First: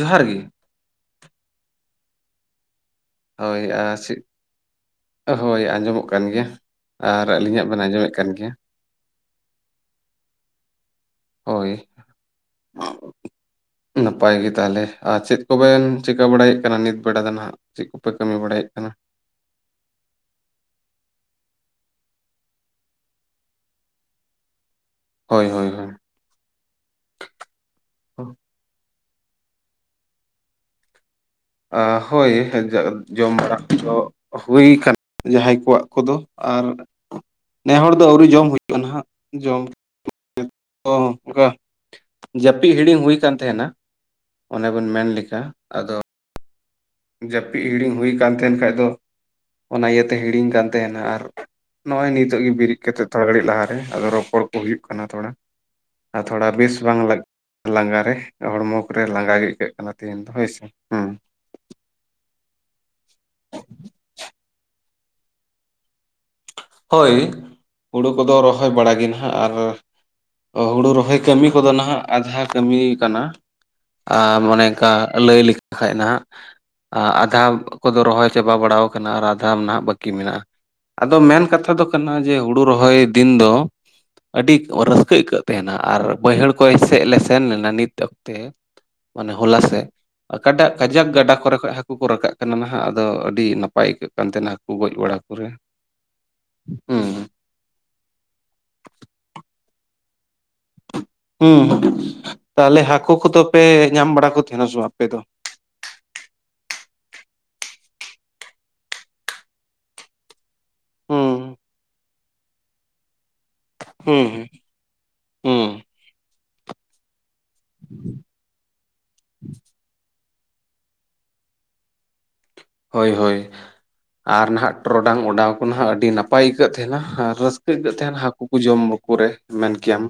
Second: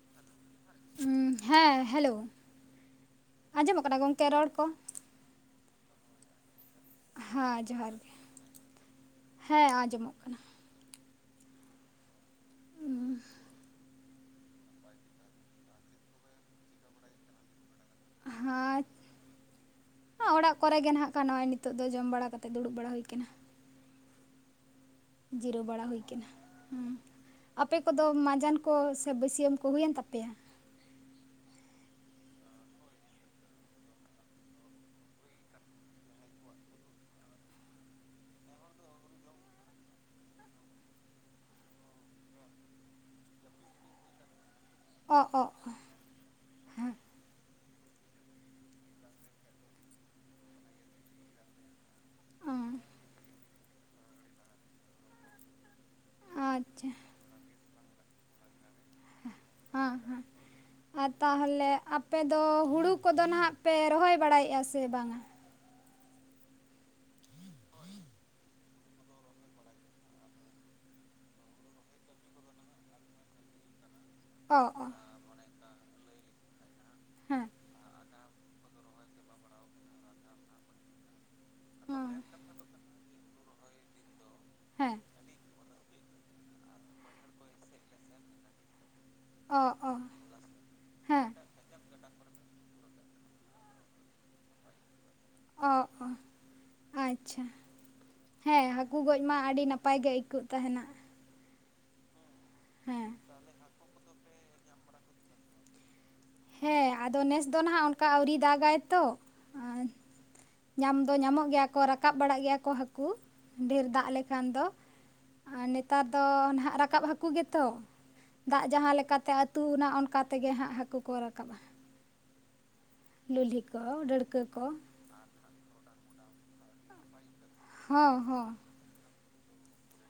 ᱡᱚᱦᱟᱨ ᱜᱮ ᱾ ᱩᱸ, ᱦᱮᱸ ᱦᱮᱞᱳ ᱾ ᱦᱳᱭ ᱟᱨ ᱨᱚᱲ ᱠᱚ ᱦᱳᱭ ᱟᱸᱡᱚᱢᱚᱜ ᱠᱟᱱ ᱜᱮᱭᱟ ᱾ ᱦᱟᱸ ᱡᱚᱦᱟᱨ ᱜᱮ, ᱦᱮᱸ ᱟᱸᱡᱚᱢᱚᱜ ᱠᱟᱱᱟ ᱾ ᱳᱭ ᱾ ᱩᱸᱦ ᱾ [inaudible] ᱱᱟᱯᱟᱭ ᱜᱮ ᱛᱟᱦᱞᱮ ᱟᱨ ᱪᱮᱫ ᱠᱚᱵᱮᱱ ᱪᱤᱠᱟᱹ ᱵᱟᱲᱟᱭᱮᱫ ᱠᱟᱱᱟ ᱱᱤᱛ ᱵᱮᱲᱟ ᱫᱚ ᱱᱟᱦᱟᱜ? ᱪᱮᱫ ᱠᱚᱯᱮ ᱠᱟᱹᱢᱤ ᱵᱟᱲᱟᱭᱮᱫ ᱠᱟᱱᱟ? ᱚᱸ ᱚᱲᱟᱜ ᱠᱚᱨᱮᱜ ᱜᱮ ᱱᱟᱜ ᱠᱷᱟᱱ ᱱᱚᱜᱼᱚᱭ ᱱᱤᱛᱚᱜ ᱫᱚ ᱡᱚᱢ ᱵᱟᱲᱟ ᱠᱟᱛᱮᱫ ᱫᱩᱲᱩᱵ ᱵᱟᱲᱟ ᱦᱳᱭ ᱠᱟᱱᱟ ᱾ ᱡᱤᱨᱟᱹᱣ ᱵᱟᱲᱟ ᱦᱳᱭ ᱠᱟᱱᱟ, ᱦᱩᱸ ᱾ ᱟᱯᱮ ᱠᱚᱫᱚ ᱢᱟᱸᱡᱟᱱ ᱠᱚ ᱥᱮ ᱵᱟᱹᱥᱭᱟᱹᱢ ᱠᱚ ᱦᱳᱭᱮᱱ ᱛᱟᱯᱮᱭᱟ? ᱟ-ᱦᱳᱭ, ᱡᱚᱢ ᱵᱟᱲᱟ ᱠᱚᱫᱚ ᱦᱩᱭ ᱠᱟᱱ, ᱡᱟᱦᱟᱸᱭ ᱠᱚᱣᱟᱜ ᱠᱚᱫᱚ ᱟᱨ ᱱᱮ ᱦᱚᱲ ᱫᱚ ᱟᱹᱣᱨᱤ ᱡᱚᱢ ᱦᱳᱭᱳᱜᱼᱟ ᱱᱟᱦᱟᱜ ᱡᱚᱢ ᱚᱱᱠᱟ ᱾ ᱡᱟᱹᱯᱤᱫ ᱦᱤᱲᱤᱧ ᱦᱩᱭ ᱟᱠᱟᱱ ᱛᱟᱦᱮᱱᱟ ᱚᱱᱮ ᱵᱮᱱ ᱢᱮᱱ ᱚ ᱞᱮᱠᱟ ᱚ ᱟᱫᱚ ᱡᱟᱹᱯᱤᱫ ᱦᱤᱲᱤᱧ ᱦᱩᱭ ᱟᱠᱟᱱ ᱛᱟᱦᱮᱱ ᱠᱷᱟᱱ ᱫᱚ ᱚᱱᱟ ᱤᱭᱟᱹᱛᱮ ᱦᱤᱲᱤᱧ ᱠᱟᱱ ᱛᱟᱦᱮᱱᱟ ᱟᱨ ᱱᱚᱜ ᱚᱭ ᱱᱤᱛᱚᱜ ᱚ, ᱜᱮ ᱵᱤᱨᱤᱫ ᱠᱟᱛᱮᱜ ᱛᱷᱚᱲᱟ ᱜᱷᱟᱹᱲᱤᱡ ᱞᱟᱦᱟᱨᱮ ᱟᱫᱚ ᱨᱚᱯᱚᱲ ᱠᱚ ᱦᱩᱭᱩᱜ ᱠᱟᱱᱟ ᱛᱷᱚᱲᱟ ᱾ ᱟᱨ ᱛᱷᱚᱲᱟ ᱵᱮᱥ ᱟᱪᱪᱷᱟ ᱵᱟᱝ ᱞᱟ-ᱞᱟᱸᱜᱟ ᱨᱮ ᱦᱚᱲᱢᱚ ᱠᱚᱨᱮ ᱞᱟᱸᱜᱟ ᱜᱮ ᱴᱷᱤᱠᱟᱹᱜ ᱠᱟᱱᱟ ᱛᱮᱦᱤᱧ ᱫᱚ ᱦᱳᱭᱥᱮ, ᱦᱮᱸ ᱾ ᱛᱟᱦᱞᱮ ᱟᱯᱮᱫᱚ ᱦᱩᱲᱩ ᱠᱚᱫᱚ ᱱᱟᱦᱟᱜ ᱯᱮ ᱨᱚᱦᱚᱭ ᱵᱟᱲᱟᱭᱮᱜᱼᱟ ᱥᱮ ᱵᱟᱝᱟ? ᱦᱳᱭ, ᱦᱳᱲᱳ ᱠᱚᱫᱚ ᱨᱚᱦᱚᱭ ᱵᱟᱲᱟᱜᱮ ᱱᱟᱦᱟᱜ ᱟᱨ ᱦᱳᱲᱳ ᱨᱚᱦᱚᱭ ᱠᱟᱹᱢᱤ ᱠᱚᱫᱚ ᱱᱟᱦᱟᱜ ᱟᱫᱷᱟ ᱠᱟᱹᱢᱤ ᱠᱟᱱᱟ ᱟᱨ ᱚ ᱚ ᱢᱚᱱᱮᱠᱟᱨ ᱞᱟᱹᱭ ᱞᱮᱠ-ᱠᱷᱟᱡ ᱱᱟᱦᱟᱜ ᱦᱮᱸ ᱟᱫᱷᱟᱣ ᱠᱚᱫᱚ ᱨᱚᱦᱚᱭ ᱪᱟᱵᱟ ᱵᱟᱲᱟ ᱠᱟᱱᱟ ᱟᱨ ᱟᱫᱷᱟᱢ ᱱᱟᱦᱟᱜ ᱵᱟᱹᱠᱤ ᱢᱮᱱᱟᱜᱼᱟ, ᱾ ᱟᱫᱚ ᱢᱮᱱ ᱠᱟᱛᱷᱟ ᱫᱚ ᱠᱟᱱᱟ ᱦᱩᱸ ᱡᱮ ᱦᱳᱲᱳ ᱨᱚᱦᱚᱭ ᱫᱤᱱ ᱫᱚ ᱟᱹᱰᱤ ᱦᱮᱸ ᱨᱟᱹᱥᱠᱟᱹ ᱟᱹᱭᱠᱟᱹᱜ ᱾ ᱛᱮᱦᱮᱱᱟ ᱟᱨ ᱵᱟᱹᱭᱦᱟᱹᱲ ᱠᱚ ᱥᱮᱫ ᱞᱮ ᱥᱮᱱ ᱞᱮᱱᱟ ᱱᱤᱛ ᱚᱠᱛᱮ ᱾ ᱢᱟᱱᱮ ᱦᱚᱞᱟ ᱚ ᱥᱮᱫ, ᱚ ᱟᱠᱟᱴᱟᱜ ᱠᱟᱡᱟᱠ ᱦᱮᱸ ᱜᱟᱰᱟ ᱠᱚᱨᱮ ᱠᱷᱚᱱ ᱦᱟᱠ, ᱦᱟᱹᱠᱩ ᱠᱚ ᱨᱟᱠᱟᱵ ᱠᱟᱱᱟ ᱱᱟᱦᱟᱜ ᱟᱫᱚ ᱟᱹᱰᱤ ᱱᱟᱯᱟᱭ ᱟᱹᱭᱠᱟᱹᱜ ᱠᱟᱱ ᱛᱟᱦᱮᱱᱟ ᱦᱟᱹᱠᱩ ᱜᱚᱡ ᱵᱟᱲᱟ ᱠᱚᱨᱮ ᱾ ᱚᱜ-ᱚ, ᱟᱪ-ᱪᱷᱟ ᱾ ᱦᱮᱸ, ᱦᱟᱠᱩ ᱜᱚᱡ ᱢᱟ ᱟᱹᱰᱤ ᱱᱟᱯᱟᱭ ᱜᱮ ᱟᱹᱭᱠᱟᱹᱜ ᱛᱟᱦᱮᱱᱟ ᱾ ᱦᱩᱸ, ᱛᱟᱦᱚᱞᱮ ᱦᱮᱸ ᱦᱟᱠᱳ ᱠᱚᱫᱚ ᱯᱮ ᱧᱟᱢ ᱵᱟᱲᱟ ᱠᱚ ᱛᱟᱦᱮᱱᱟ ᱥᱮ ᱵᱟᱝ ᱟᱯᱮ ᱫᱚ? ᱦᱮᱸ, ᱟᱫᱚ ᱱᱮᱥ ᱫᱚ ᱱᱟᱦᱟᱜ ᱚᱱᱠᱟ ᱟ ᱹᱣᱨᱤ ᱫᱟᱜ ᱟᱭᱛᱚ ᱾ ᱧᱟᱢ ᱫᱚ ᱧᱟᱢᱚᱜ ᱦᱩᱸ ᱜᱮᱭᱟ ᱠᱚ ᱨᱟᱠᱟᱵ ᱵᱟᱲᱟᱜ ᱜᱮᱭᱟ ᱠᱚ ᱦᱟᱠᱩ ᱾ ᱰᱷᱮᱨ ᱫᱟᱜ ᱦᱩᱸ ᱞᱮᱠᱷᱟᱱ ᱫᱚ ᱟᱨ ᱦᱩᱸ ᱱᱮᱛᱟᱨ ᱫᱚ ᱱᱟᱦᱟᱜ ᱨᱟᱠᱟᱵ ᱦᱟᱠᱩ ᱜᱮᱛᱚ ᱾ ᱫᱟᱜ ᱡᱟᱦᱟᱸ ᱞᱮᱠᱟᱛᱮ ᱟᱹᱛᱩᱱᱟ ᱚᱱᱠᱟ ᱛᱮᱜᱮ ᱦᱟᱸᱜ ᱦᱟᱠᱩ ᱠᱚ ᱨᱟᱠᱟᱵ ᱟ ᱾ ᱦᱳᱭ -ᱦᱳᱭ, ᱠᱚ ᱰᱟᱹᱲᱠᱟᱹ ᱟᱨ ᱠᱚ ᱱᱟᱦᱟᱜ ᱴᱚᱜ ᱴᱚᱨᱚᱰᱟᱝ ᱚᱰᱟᱣ ᱠᱚ ᱱᱟᱦᱟᱜ ᱟᱹᱰᱤ ᱱᱟᱯᱟᱭ ᱟᱹᱭᱠᱟᱹᱜ ᱛᱟᱦᱮᱱᱟ ᱟᱨ ᱨᱟᱹᱥᱠᱟᱹ ᱟᱹᱭᱠᱟᱹᱜ ᱦᱚᱸ ᱛᱟᱦᱮᱱᱟ ᱦᱟᱠᱩ ᱦᱚᱸ ᱠᱚ ᱡᱚᱢ ᱠᱚ ᱨᱮ ᱾ ᱢᱮᱱ ᱠᱮᱭᱟᱢ,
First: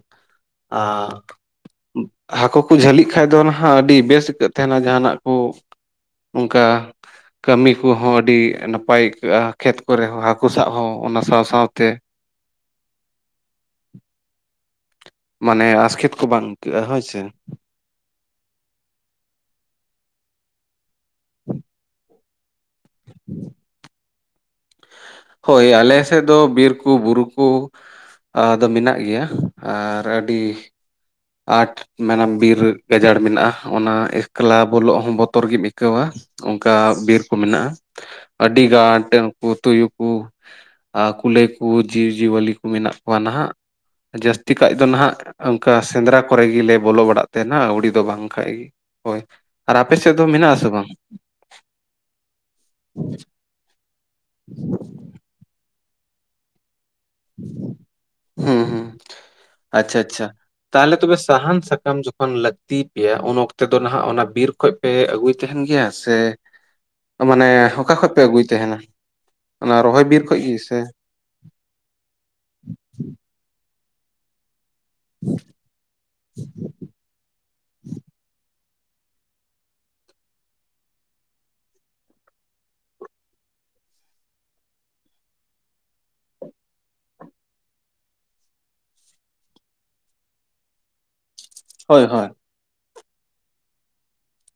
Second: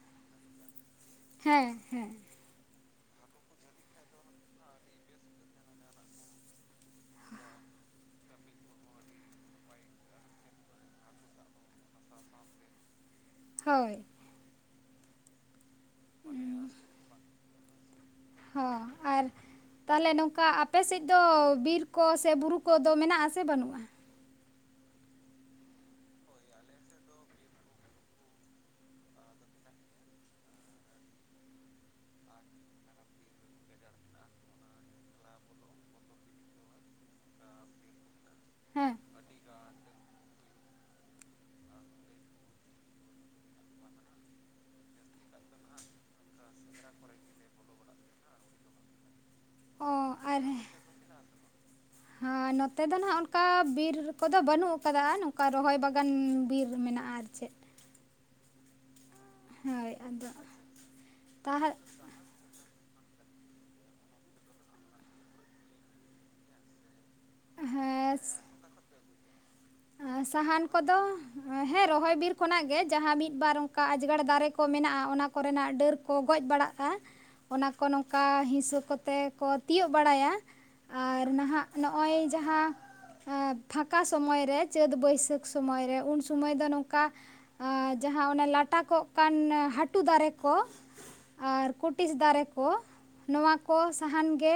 ᱟ-ᱜ ᱦᱮᱸ, ᱦᱮᱸ ᱾ ᱦᱟᱠᱩ ᱠᱚ ᱡᱷᱟᱹᱞᱤᱜ ᱠᱷᱟᱡ ᱫᱚ ᱱᱟᱦᱟᱜ ᱟᱹᱰᱤ ᱵᱮᱹᱥ ᱟᱹᱭᱠᱟᱹᱜ ᱛᱟᱦᱮᱱᱟ ᱡᱟᱦᱟᱱᱟᱜ ᱠᱚ, ᱚᱱᱠᱟ ᱠᱟᱹᱢᱤ ᱠᱚᱦᱚᱸ ᱟᱹᱰᱤ ᱱᱟᱯᱟᱭ ᱟᱹᱭᱠᱟᱹᱜᱼᱟ ᱠᱷᱮᱛ ᱠᱚᱨᱮ ᱦᱚᱸ ᱦᱟᱠᱩ ᱥᱟᱵ ᱦᱚᱸ ᱚᱱᱟ ᱥᱟᱶ ᱥᱟᱶᱛᱮ ᱾ ᱦᱳᱭ ᱾ ᱢᱟᱱᱮ ᱟᱥᱠᱮᱹᱛ ᱠᱚ ᱵᱟᱝ ᱟᱹᱭᱠᱟᱹᱜᱼᱟ ᱦᱳᱭ ᱥᱮ ᱾ ᱦᱚᱸ, ᱟᱨ ᱛᱟᱞᱦᱮ ᱱᱚᱝᱠᱟ ᱟᱯᱮ ᱥᱮᱫ ᱫᱚ ᱵᱤᱨ ᱠᱚ ᱥᱮ ᱵᱩᱨᱩ ᱛᱳᱜ ᱫᱚ ᱢᱮᱱᱟᱜ ᱟᱥᱮ ᱵᱟᱹᱱᱩᱜᱼᱟ? ᱦᱳᱭ ᱟᱞᱮ ᱥᱮᱫ ᱫᱚ ᱵᱤᱨ ᱠᱩ, ᱵᱩᱨᱩ ᱠᱩ, ᱟᱫᱚ ᱢᱮᱱᱟᱜ ᱜᱮᱭᱟ ᱟᱨ ᱟᱹᱰᱤ ᱟᱴ ᱢᱮᱱᱟᱢ ᱵᱤᱨ ᱜᱟᱡᱟᱲ ᱢᱮᱱᱟᱜ-ᱟ ᱚᱱᱟ ᱮᱠᱞᱟ ᱵᱚᱞᱚᱜ ᱦᱚᱸ ᱵᱚᱛᱚᱨ ᱜᱮᱢ ᱟᱹᱭᱠᱟᱹᱣᱟ ᱚᱱᱠᱟ ᱵᱤᱨ ᱠᱚ ᱢᱮᱱᱟᱜ-ᱟ ᱟᱹᱰᱤ ᱦᱮᱸ ᱜᱟᱴ ᱩᱱᱠᱩ ᱛᱩᱭᱩ ᱠᱚ ᱠᱩᱞᱟᱹᱭ ᱠᱚ ᱡᱤᱵᱽ-ᱡᱤᱭᱟᱹᱞᱤ ᱠᱚ ᱢᱮᱱᱟᱜ ᱠᱚᱣᱟ ᱱᱟᱦᱟᱜ ᱡᱟᱹᱥᱛᱤ ᱠᱟᱭ ᱫᱚ ᱱᱟᱦᱟᱜ ᱚᱱᱠᱟ ᱥᱮᱸᱫᱽᱨᱟ ᱠᱚᱨᱮ ᱜᱮᱞᱮ ᱵᱚᱞᱚ ᱵᱟᱲᱟᱜ ᱛᱟᱦᱮᱱᱟ ᱟᱹᱣᱲᱤ ᱫᱚ ᱵᱟᱝ ᱠᱷᱟᱱᱡ ᱜᱮ ᱦᱳᱭ ᱟᱨ ᱚ ᱟᱯᱮ ᱥᱮᱫ ᱫᱚ ᱟᱨ ᱢᱮᱱᱟᱜ ᱟᱥᱮ ᱵᱟᱝ? ᱦᱮᱸ ᱱᱚᱛᱮ ᱫᱚ ᱱᱟᱦᱟᱜ ᱚᱱᱠᱟ ᱵᱤᱨ ᱠᱚᱫᱚ ᱵᱟᱹᱱᱩᱜ ᱠᱟᱫᱟ ᱱᱚᱝᱠᱟ ᱨᱚᱦᱚᱭ ᱵᱟᱜᱟᱱ ᱵᱤᱨ ᱢᱮᱱᱟᱜ-ᱟ ᱟᱨ ᱪᱮᱫ ᱦᱩᱸ ᱦᱩᱸ ᱦᱳᱭ ᱟᱪᱪᱷᱟ ᱟᱪᱪᱷᱟ ᱟᱫᱚ ᱛᱟᱦᱚᱞᱮ ᱛᱚᱵᱮ ᱥᱟᱦᱟᱱ ᱛᱟᱦᱮᱸ ᱥᱟᱠᱟᱢ ᱡᱚᱠᱷᱚᱱ ᱞᱟᱠ ᱛᱤ ᱯᱮᱭᱟ ᱩᱱ ᱚᱠᱛᱮ ᱫᱚ ᱱᱟᱦᱟᱜ ᱚᱱᱟ ᱵᱤᱨ ᱠᱷᱚᱡ ᱯᱮ ᱟᱹᱜᱩᱭ ᱛᱟᱦᱮᱱ ᱜᱮᱭᱟ ᱥᱮ ᱢᱟᱱᱮ ᱚᱠᱟ ᱠᱷᱚᱡ ᱦᱮᱸ ᱯᱮ ᱟᱹᱜᱩᱭ ᱛᱟᱦᱮᱱᱟ ᱚᱱᱟ ᱨᱚᱦᱚᱭ ᱵᱤᱨ ᱠᱷᱚᱡ ᱜᱮ ᱥᱟᱦᱟᱱ ᱥᱮ ᱠᱚᱫᱚ ᱦᱮᱸ ᱨᱚᱦᱚᱭ ᱵᱤᱨ ᱠᱷᱚᱱᱟᱜ ᱜᱮ ᱡᱟᱦᱟᱸ ᱢᱤᱫ ᱵᱟᱨ ᱚᱱᱠᱟ ᱟᱡᱡᱽᱜᱟᱲ ᱫᱟᱨᱮ ᱠᱚ ᱠᱚ ᱢᱮᱱᱟᱜ-ᱟ ᱚᱱᱟ ᱠᱚᱨᱮᱱᱟᱜ ᱰᱟᱹᱨ ᱠᱚ ᱜᱚᱡ ᱵᱟᱲᱟᱜ-ᱟ ᱚᱱᱟ ᱠᱚ ᱱᱚᱝᱠᱟ ᱦᱤᱥᱟᱹ ᱠᱚ ᱛᱮᱠᱚ ᱛᱤᱭᱳᱜ ᱵᱟᱲᱟᱭᱟ᱾ ᱟᱨ ᱱᱟᱦᱟᱜ ᱱᱚᱜ-ᱚᱭ ᱡᱟᱦᱟᱸ ᱯᱷᱟᱠᱟ ᱥᱚᱢᱚᱭ ᱨᱮ ᱪᱟᱹᱛ ᱵᱟᱹᱭᱥᱟᱹᱠᱷ ᱥᱚᱢᱚᱭ ᱨᱮ ᱩᱱ ᱥᱚᱢᱚᱭ ᱫᱚ ᱱᱚᱝᱠᱟ ᱡᱟᱦᱟᱸ ᱚᱱᱟ ᱞᱟᱴᱟᱠᱚᱜ ᱠᱟᱱ ᱦᱟᱹᱴᱩ ᱫᱟᱨᱮ ᱠᱚ ᱟᱨ ᱦᱳᱭ ᱠᱩᱴᱤᱥ ᱦᱳᱭ ᱫᱟᱨᱮ ᱠᱚ ᱱᱚᱣᱟ ᱠᱚ ᱥᱟᱦᱟᱱ ᱜᱮ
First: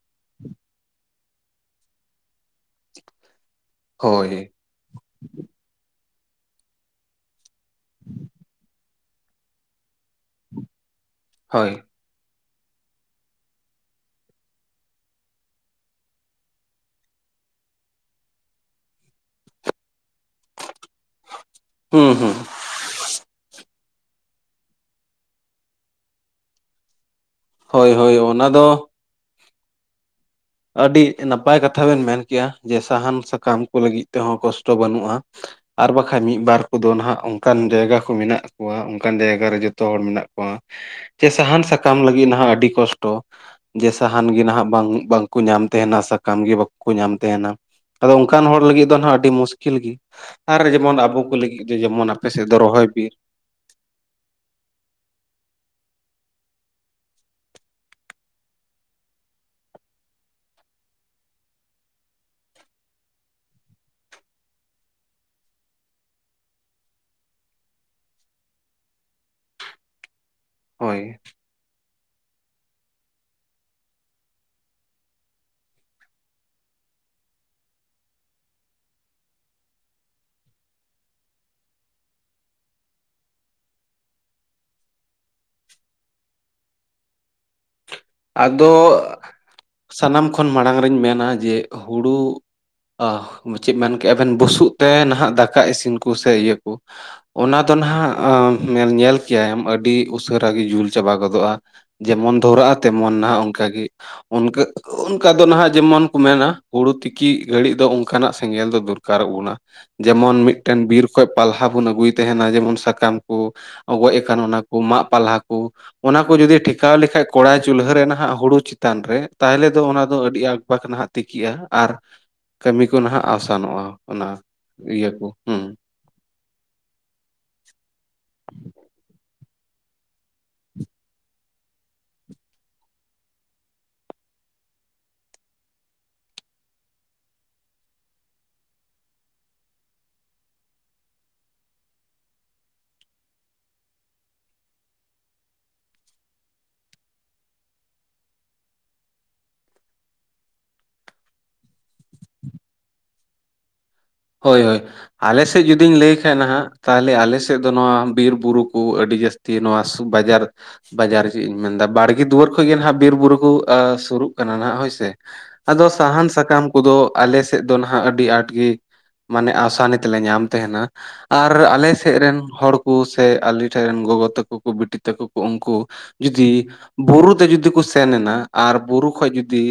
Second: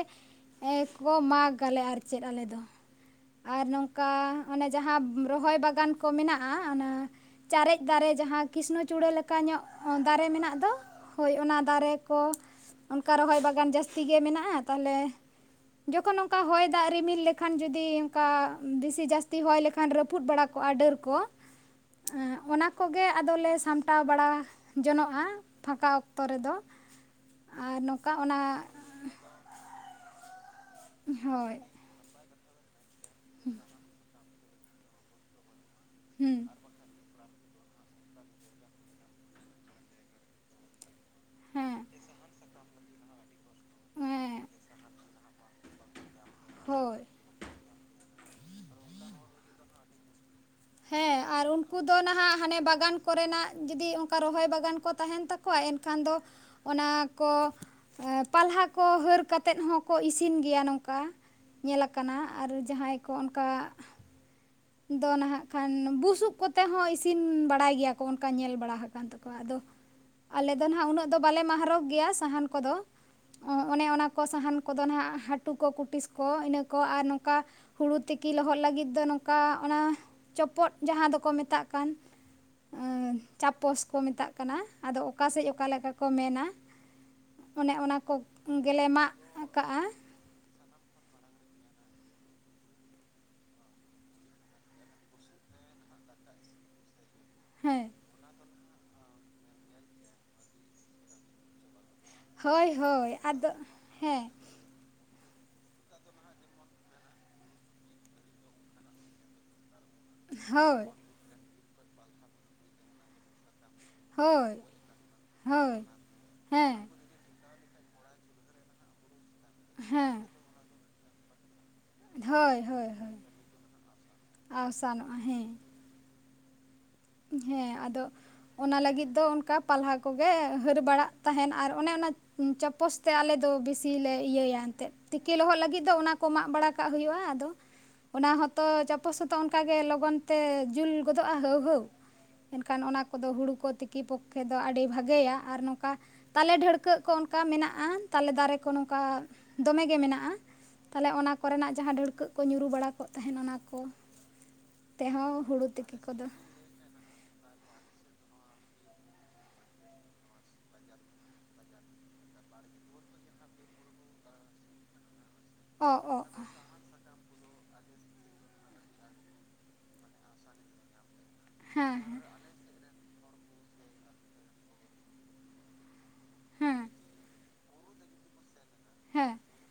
ᱠᱚ ᱢᱟᱜᱽ ᱟᱞᱮ ᱟᱨ ᱪᱮᱫ ᱟᱞᱮᱫᱚ ᱟᱨ ᱱᱚᱝᱠᱟ ᱦᱳᱭ ᱚᱱᱮ ᱡᱟᱦᱟᱸ ᱨᱚᱦᱚᱭ ᱵᱟᱜᱟᱱ ᱠᱚ ᱢᱮᱱᱟᱜ-ᱟ ᱚᱱᱟ ᱪᱟᱨᱮᱡ ᱫᱟᱨᱮ ᱡᱟᱦᱟᱸ ᱠᱨᱤᱥᱱᱚᱪᱩᱲᱟᱹ ᱞᱮᱠᱟ ᱧᱚᱜ ᱫᱟᱨᱮ ᱢᱮᱱᱟᱜ ᱫᱚ ᱦᱳᱭ ᱚᱱᱟ ᱫᱟᱨᱮ ᱠᱚ ᱚᱱᱠᱟ ᱨᱚᱦᱚᱭ ᱵᱟᱜᱟᱱ ᱡᱟᱹᱥᱛᱤ ᱜᱮ ᱢᱮᱱᱟᱜ-ᱟ ᱛᱟᱦᱚᱞᱮ ᱡᱚᱠᱷᱚᱱ ᱚᱱᱠᱟ ᱦᱚᱭ ᱫᱟᱜ ᱨᱤᱢᱤᱞ ᱞᱮᱠᱷᱟᱱ ᱡᱩᱫᱤ ᱚᱱᱠᱟ ᱵᱮᱥᱤ ᱡᱟᱹᱥᱛᱤ ᱦᱚᱭ ᱞᱮᱠᱷᱟᱱ ᱨᱟᱹᱯᱩᱫ ᱵᱟᱲᱟ ᱠᱚᱜ-ᱟ ᱰᱟᱹᱨ ᱠᱚ ᱦᱩᱸ ᱦᱩᱸ ᱚᱱᱟ ᱠᱚᱜᱮ ᱟᱫᱚᱞᱮ ᱥᱟᱢᱴᱟᱣ ᱵᱟᱲᱟ ᱡᱚᱱᱚᱜ-ᱟ ᱯᱷᱟᱠᱟ ᱚᱠᱛᱚ ᱨᱮᱫᱚ ᱟᱨ ᱦᱳᱭ ᱱᱚᱝᱠᱟ ᱦᱳᱭ ᱚᱱᱟ ᱫᱚ ᱟᱹᱰᱤ ᱦᱳᱭ ᱱᱟᱯᱟᱭ ᱠᱟᱛᱷᱟ ᱵᱮᱱ ᱢᱮᱱ ᱠᱮᱜ-ᱟ ᱡᱮ ᱥᱟᱦᱟᱱ ᱥᱟᱠᱟᱢ ᱠᱚ ᱞᱟᱹᱜᱤᱫ ᱛᱮᱦᱚᱸ ᱠᱚᱥᱴᱚ ᱵᱟᱹᱱᱩᱜ-ᱟ᱾ ᱟᱨ ᱵᱟᱠᱷᱟᱱ ᱦᱮᱸ ᱢᱤᱫ ᱵᱟᱨ ᱠᱚᱫᱚ ᱱᱟᱦᱟᱜ ᱚᱱᱠᱟ ᱚᱱᱠᱟᱱ ᱡᱟᱭᱜᱟ ᱠᱚ ᱢᱮᱱᱟᱜ ᱠᱚᱣᱟ ᱚᱱᱠᱟᱱ ᱡᱟᱭᱜᱟ ᱨᱮ ᱡᱚᱛᱚ ᱦᱚᱲ ᱢᱮᱱᱟᱜ ᱠᱚᱣᱟ ᱡᱮ ᱥᱟᱦᱟᱱ ᱦᱮᱸ ᱥᱟᱠᱟᱢ ᱞᱟᱹᱜᱤᱫ ᱱᱟᱦᱟᱜ ᱟᱹᱰᱤ ᱠᱚᱥᱴᱚ ᱡᱮ ᱥᱟᱦᱟᱱ ᱜᱮ ᱦᱮᱸ ᱱᱟᱦᱟᱜ ᱵᱟᱝ ᱵᱟᱝ ᱵᱟ ᱠᱚ ᱧᱟᱢ ᱛᱟᱦᱮᱱᱟ ᱥᱟᱠᱟᱢ ᱜᱮ ᱵᱟᱠᱚ ᱦᱳᱭ ᱧᱟᱢ ᱛᱟᱦᱮᱱᱟ᱾ ᱟᱫᱚ ᱚᱱᱠᱟᱱ ᱦᱚᱲ ᱞᱟᱹᱜᱤᱫ ᱫᱚ ᱱᱟᱦᱟᱜ ᱟᱹᱰᱤ ᱢᱩᱥᱠᱤᱞ ᱜᱮ ᱟᱨ ᱡᱮᱢᱚᱱ ᱦᱮᱸ ᱟᱵᱚ ᱠᱚ ᱟᱨ ᱞᱟᱹᱜᱤᱫ ᱩᱱᱠᱩ ᱫᱚ ᱡᱮᱢᱚᱱ ᱟᱯᱮ ᱱᱟᱦᱟᱜ ᱥᱮᱫ ᱫᱚ ᱦᱟᱱᱮ ᱨᱚᱦᱚᱭ ᱵᱟᱜᱟᱱ ᱵᱤᱨ ᱠᱚᱨᱮᱱᱟᱜ ᱡᱩᱫᱤ ᱚᱱᱠᱟ ᱨᱚᱦᱚᱭ ᱵᱟᱜᱟᱱ ᱠᱚ ᱛᱟᱦᱮᱱ ᱛᱟᱠᱚᱣᱟ ᱮᱱᱠᱷᱟᱱ ᱫᱚ ᱚᱱᱟ ᱠᱚ ᱯᱟᱞᱦᱟ ᱠᱚ ᱦᱟᱹᱨ ᱠᱟᱛᱮᱫ ᱦᱚᱸᱠᱚ ᱤᱥᱤᱱ ᱜᱮᱭᱟ ᱱᱚᱝᱠᱟ ᱧᱮᱞ ᱟᱠᱟᱱᱟ ᱟᱨ ᱡᱟᱦᱟᱸᱭ ᱠᱚ ᱚᱱᱠᱟ ᱫᱚ ᱱᱟᱦᱟᱜ ᱠᱷᱟᱱ ᱵᱩᱥᱩᱵ ᱠᱚᱛᱮ ᱦᱚᱸ ᱤᱥᱤᱱ ᱵᱟᱲᱟᱭ ᱜᱮᱭᱟ ᱠᱚ ᱚᱱᱠᱟ ᱧᱮᱞ ᱵᱟᱲᱟ ᱟᱠᱟᱱ ᱛᱟᱠᱚᱣᱟ ᱟᱫᱚ ᱟᱞᱮ ᱫᱚ ᱱᱟᱦᱟᱜ ᱦᱳᱭ ᱩᱱᱟᱹᱜ ᱫᱚ ᱵᱟᱞᱮ ᱢᱟᱦᱚᱠ ᱜᱮᱭᱟ ᱥᱟᱦᱟᱱ ᱠᱚᱫᱚ ᱚᱱᱮ ᱚᱱᱟ ᱠᱚ ᱥᱟᱦᱟᱱ ᱠᱚᱫᱚ ᱦᱜ ᱦᱟᱹᱴᱩ ᱠᱚ ᱠᱩᱴᱤᱥ ᱠᱚ ᱤᱱᱟᱹ ᱠᱚ ᱟᱨ ᱱᱚᱝᱠᱟ ᱦᱩᱲᱩ ᱛᱤᱠᱤ ᱞᱚᱦᱚᱫ ᱞᱟᱹᱜᱤᱫ ᱫᱚ ᱱᱚᱝᱠᱟ ᱚᱱᱟ ᱪᱚᱯᱚᱫ ᱡᱟᱦᱟᱸ ᱫᱚᱠᱚ ᱢᱮᱛᱟᱜ ᱠᱟᱱ ᱪᱟᱯᱚᱥ ᱠᱚ ᱢᱮᱛᱟᱜ ᱠᱟᱱᱟ ᱟᱫᱚ ᱚᱠᱟᱥᱮᱫ ᱚᱠᱟᱮᱠᱟ ᱠᱚ ᱢᱮᱱᱟ ᱚᱱᱮ ᱚᱱᱟ ᱠᱚ ᱜᱮᱞᱮ ᱢᱟᱜ ᱠᱟᱜ-ᱟ᱾ ᱛᱚᱠᱷᱚᱱ ᱢᱟᱲᱟᱝ ᱨᱮᱱ ᱢᱮᱱᱟ ᱡᱮ ᱦᱳᱲᱳ ᱪᱮᱫ ᱢᱮᱱ ᱠᱮᱜ-ᱟ ᱟᱵᱮᱱ ᱵᱩᱥᱩᱵ ᱛᱮ ᱱᱟᱦᱟᱜ ᱫᱟᱠᱟ ᱤᱥᱤᱱ ᱠᱚ ᱥᱮ ᱤᱭᱟᱹ ᱠᱚ ᱚᱱᱟ ᱫᱚ ᱦᱮᱸ ᱱᱟᱦᱟᱜ ᱧᱮᱞ ᱧ ᱠᱮᱭᱟᱢ ᱟᱹᱰᱤ ᱩᱥᱟᱹᱨᱟ ᱜᱮ ᱡᱩᱞ ᱪᱟᱵᱟ ᱜᱚᱫᱚᱜᱼᱟ᱾ ᱡᱮᱢᱚᱱ ᱦᱳᱭ ᱫᱷᱚᱨᱟᱜᱼᱟ ᱦᱳᱭ ᱛᱮᱢᱚᱱ ᱱᱟᱦ ᱟᱫᱚ ᱚᱱᱠᱟᱜ ᱜᱮ ᱦᱮᱸ ᱚᱱᱠᱟ ᱚᱱᱠᱟ ᱫᱚ ᱱᱟᱦᱟᱜ ᱡᱮᱢᱚᱱ ᱠᱚ ᱢᱮᱱᱟ ᱦᱩᱲᱩ ᱛᱤᱠᱤ ᱜᱷᱟᱹᱲᱤᱡ ᱫᱚ ᱚᱱᱠᱟᱱᱟᱜ ᱥᱮᱸᱜᱮᱞ ᱫᱚ ᱫᱚᱨᱠᱟᱨᱚᱜ ᱵᱚᱱᱟ ᱡᱮᱢᱚᱱ ᱦᱳᱭ ᱢᱤᱫᱴᱮᱱ ᱵᱤᱨ ᱠᱷᱚᱡ ᱯᱟᱞᱦᱟ ᱵᱚᱱ ᱟᱹᱜᱩᱭ ᱛᱟᱦᱮᱱᱟ ᱡᱮᱢᱚᱱ ᱥᱟᱠᱟᱢ ᱠᱚ ᱜᱚᱡ ᱟᱠᱟᱱ ᱦᱳᱭ ᱚᱱᱟ ᱠᱚ ᱢᱟᱜ ᱯᱟᱞᱦᱟ ᱠᱚ ᱦᱳᱭ ᱚᱱᱟ ᱠᱚ ᱡᱩᱫᱤ ᱦᱮᱸ ᱴᱮᱠᱟᱣ ᱞᱮᱠᱷᱟᱡ ᱠᱚᱲᱟᱭ ᱪᱩᱞᱦᱟᱹ ᱨᱮ ᱱᱟᱦᱟᱜ ᱦᱩᱲᱩ ᱪ ᱪᱮᱛᱟᱱ ᱨᱮ ᱛᱟᱦᱚᱞᱮ ᱫᱚ ᱚᱱᱟ ᱫᱚ ᱦᱮᱸ ᱟᱹᱰᱤ ᱟᱠᱵᱟᱠ ᱱᱟᱦᱟᱜ ᱛᱤᱠᱤᱜᱼᱟ ᱟᱨ ᱦᱳᱭ ᱠᱟᱹᱢᱤ ᱦᱳᱭ ᱠᱚ ᱦᱳᱭ ᱱᱟᱦᱟᱜ ᱟᱥᱟᱱᱚᱜᱼᱟ ᱚᱱᱟ ᱤᱭᱟᱹ ᱟᱣᱥᱟᱱᱚᱜᱼᱟ ᱠᱚ ᱦᱮᱸ ᱦᱩᱸ ᱦᱮᱸ ᱟᱫᱚ ᱚᱱᱟ ᱞᱟᱹᱜᱤᱫ ᱫᱚ ᱚᱱᱠᱟ ᱯᱟᱞᱦᱟ ᱠᱚᱜᱮ ᱦᱟᱹᱨ ᱵᱟᱲᱟᱜ ᱛᱟᱦᱮᱱ ᱟᱨ ᱚᱱᱮ ᱚᱱᱟ ᱪᱟᱯᱚᱥ ᱛᱮ ᱟᱞᱮ ᱫᱚ ᱵᱤᱥᱤ ᱞᱮ ᱤᱭᱟᱹᱭᱟ ᱮᱱᱛᱮᱜ ᱛᱤᱠᱤ ᱞᱚᱦᱚᱫ ᱞᱟᱹᱜᱤᱫ ᱫᱚ ᱚᱱᱟ ᱠᱚ ᱢᱟᱜ ᱵᱟᱲᱟ ᱠᱟᱜ ᱦᱩᱭᱩᱜᱼᱟ ᱟᱫᱚ ᱚᱱᱟ ᱦᱚᱸᱛᱚ ᱪᱟᱯᱚᱥᱚᱛᱚ ᱚᱱᱠᱟ ᱜᱮ ᱞᱚᱜᱚᱱ ᱛᱮ ᱡᱩᱞ ᱜᱚᱫᱚᱜᱼᱟ ᱦᱟᱹᱣ ᱦᱟᱹᱣ᱾ ᱮᱱᱠᱷᱟᱱ ᱚᱱᱟ ᱠᱚᱫᱚ ᱦᱩᱲᱩ ᱠᱚ ᱛᱤᱠᱤ ᱯᱚᱠᱠᱷᱮ ᱫᱚ ᱟᱹᱰᱤ ᱵᱷᱟᱜᱮᱭᱟ ᱟᱨ ᱱᱚᱝᱠᱟ ᱛᱟᱞᱮ ᱰᱷᱟᱹᱲᱠᱟᱹᱜ ᱠᱚ ᱚᱱᱠᱟ ᱢᱮᱱᱟᱜᱼᱟ ᱛᱟᱞᱮ ᱫᱟᱨᱮ ᱠᱚ ᱱᱚᱝᱠᱟ ᱫᱚᱢᱮᱜᱮ ᱢᱮᱱᱟᱜᱼᱟ ᱛᱟᱦᱚᱞᱮ ᱚᱱᱟ ᱠᱚᱨᱮᱱᱟᱜ ᱡᱟᱦᱟᱸ ᱰᱷᱟᱹᱲᱠᱟᱹᱜ ᱠᱚ ᱧᱩᱨᱩ ᱵᱟᱲᱟ ᱠᱚᱜ ᱛᱟᱦᱮᱱ ᱚᱱᱟ ᱠᱚ᱾ ᱦᱳᱭ ᱦᱳᱭ ᱟᱞᱮ ᱛᱮᱦᱚᱸ ᱥᱮᱫ ᱦᱩᱲᱩ ᱡᱩᱫᱤᱧ ᱛᱤᱠᱤ ᱞᱟᱹᱭ ᱠᱚᱫᱚ ᱠᱷᱟᱱ ᱱᱟᱦᱟᱜ᱾ ᱛᱟᱦᱚᱞᱮ ᱟᱞᱮ ᱥᱮᱫ ᱫᱚ ᱱᱚᱣᱟ ᱵᱤᱨ ᱵᱩᱨᱩ ᱠᱚ ᱟᱹᱰᱤ ᱡᱟᱹᱥᱛᱤ ᱱᱚᱣᱟ ᱵᱟᱡᱟᱨ ᱵᱟᱡᱟᱨ ᱪᱮᱫ ᱤᱧ ᱢᱮᱱᱫᱟ ᱵᱟᱲᱜᱮ ᱫᱩᱣᱟᱹᱨ ᱠᱷᱚᱡ ᱜᱮ ᱱᱟᱦᱱᱟᱜ ᱵᱤᱨᱼᱵᱩᱨᱩ ᱠᱚ ᱥᱩᱨᱩᱜ ᱠᱟᱱᱟ ᱱᱟᱦᱟᱜ ᱦᱳᱭᱥᱮ᱾ ᱟᱫᱚ ᱚ ᱚ ᱥᱟᱦᱟᱱ ᱚ ᱥᱟᱠᱟᱢ ᱠᱚᱫᱚ ᱟᱞᱮ ᱥᱮᱫ ᱫᱚ ᱱᱟᱦᱟᱜ ᱟᱹᱰᱤ ᱟᱸᱴ ᱜᱮ ᱢᱟᱱᱮ ᱟᱥᱟᱱᱤ ᱛᱮᱞᱮ ᱧᱟᱢ ᱛᱟᱦᱮᱱᱟ ᱟᱨ ᱟᱞ ᱥᱮᱫ ᱦᱮᱸ ᱨᱮᱱ ᱦᱚᱲ ᱠᱚ ᱥᱮ ᱟᱞ ᱴᱷᱮᱱ ᱨᱮᱱ ᱜᱚᱜᱚ ᱛᱟᱠᱚ ᱠᱚ ᱵᱤᱴᱤ ᱛᱟᱠᱚ ᱠᱚ ᱩᱱᱠᱩ ᱡᱩᱫᱤ ᱦᱮᱸ ᱵᱩᱨᱩᱛᱮ ᱡᱩᱫᱤ ᱠᱚ ᱥᱮᱱ ᱮᱱᱟ ᱟᱨ ᱵᱩᱨᱩ ᱠᱷᱚᱡ ᱦᱮᱸ ᱡᱩᱫᱤ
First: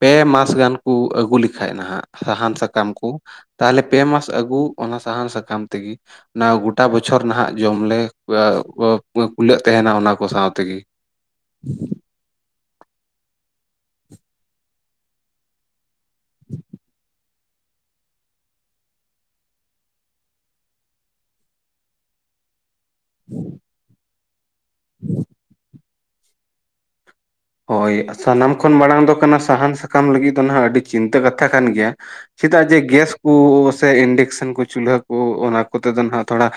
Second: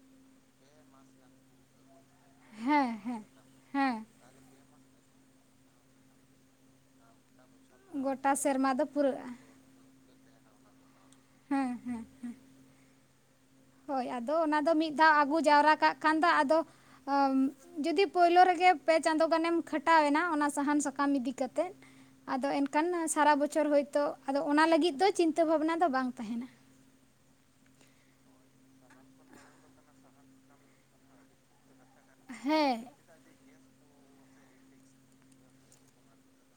ᱯᱮ ᱢᱟᱥ ᱜᱟᱱ ᱠᱚ ᱟᱹᱜᱩ ᱞᱮᱠᱷᱟᱡ ᱱᱟᱦᱟᱜ ᱥᱟᱦᱟᱱ ᱥᱟᱠᱟᱢ ᱦᱮᱸ ᱠᱚ ᱦᱮᱸ ᱛᱟᱦᱚᱞᱮ ᱯᱮ ᱦᱮᱸ ᱢᱟᱥ ᱟᱹᱜᱩ ᱚᱱᱟ ᱥᱟᱦᱟᱱ ᱥᱟᱠᱟᱢ ᱛᱮᱜᱮ ᱚᱱᱟ ᱜᱚᱴᱟ ᱜᱚᱴᱟ ᱵᱚᱪᱷᱚᱨ ᱱᱟᱦᱟᱜ ᱡᱚᱢᱞᱮ ᱜᱚᱴᱟ ᱟ ᱥᱮᱨᱢᱟ ᱫᱚ ᱚᱸ ᱯᱩᱨᱟᱹᱜᱼᱟ ᱠᱩᱞᱟᱹᱜ ᱛᱟᱦᱮᱱᱟ ᱚᱱᱟ ᱠᱚ ᱥᱟᱦᱟᱱ ᱛᱮᱜᱮ᱾ ᱦᱮᱸ ᱦᱮᱸ ᱦᱮᱸ ᱦᱳᱭ ᱟᱫᱚ ᱚᱱᱟᱫᱚ ᱢᱤᱫ ᱫᱷᱟᱣ ᱟᱹᱜᱩ ᱡᱟᱣᱨᱟ ᱠᱟᱜ ᱠᱷᱟᱱ ᱫᱚ ᱟᱫᱚ ᱡᱩᱫᱤ ᱯᱳᱭᱞᱳ ᱨᱮᱜᱮ ᱯᱮ ᱪᱟᱸᱫᱳ ᱜᱟᱱᱮᱢ ᱠᱷᱟᱴᱟᱣ ᱮᱱᱟ ᱚᱱᱟ ᱥᱟᱦᱟᱱ ᱥᱟᱠᱟᱢ ᱤᱫᱤ ᱠᱟᱛᱮᱫ ᱟᱫᱚ ᱮᱱᱠᱷᱟᱱ ᱥᱟᱨᱟ ᱵᱚᱪᱷᱚᱨ ᱦᱳᱭᱛᱚ ᱟᱫᱚ ᱚᱱᱟ ᱞᱟᱹᱜᱤᱫ ᱫᱚ ᱪᱤᱱᱛᱟᱹ ᱵᱷᱟᱵᱱᱟ ᱫᱚ ᱵᱟᱝ ᱛᱟᱦᱮᱱᱟ᱾ ᱦᱳᱭ ᱥᱟᱱᱟᱢ ᱠᱷᱚᱱ ᱢᱟᱲᱟᱝ ᱫᱚ ᱠᱟᱱᱟ ᱥᱟᱦᱟᱱ ᱥᱟᱠᱟᱢ ᱞᱟᱹᱜᱤᱫ ᱫᱚ ᱱᱟᱦᱟᱜ ᱟᱹᱰᱤ ᱪᱤᱱᱛᱟᱹ ᱠᱟᱛᱷᱟ ᱠᱟᱱ ᱜᱮᱭᱟ᱾ ᱪᱮᱫᱟᱜ ᱦᱮᱸ ᱡᱮ ᱜᱮᱥ ᱠᱚ ᱥᱮ ᱤᱱᱰᱮᱠᱥᱮᱱ ᱠᱚ ᱪᱩᱞᱦᱟᱹ ᱠᱩ ᱚᱱᱟ ᱠᱚᱛᱮ ᱫᱚ ᱱᱟᱦᱟᱜ ᱛᱷᱚᱲᱟ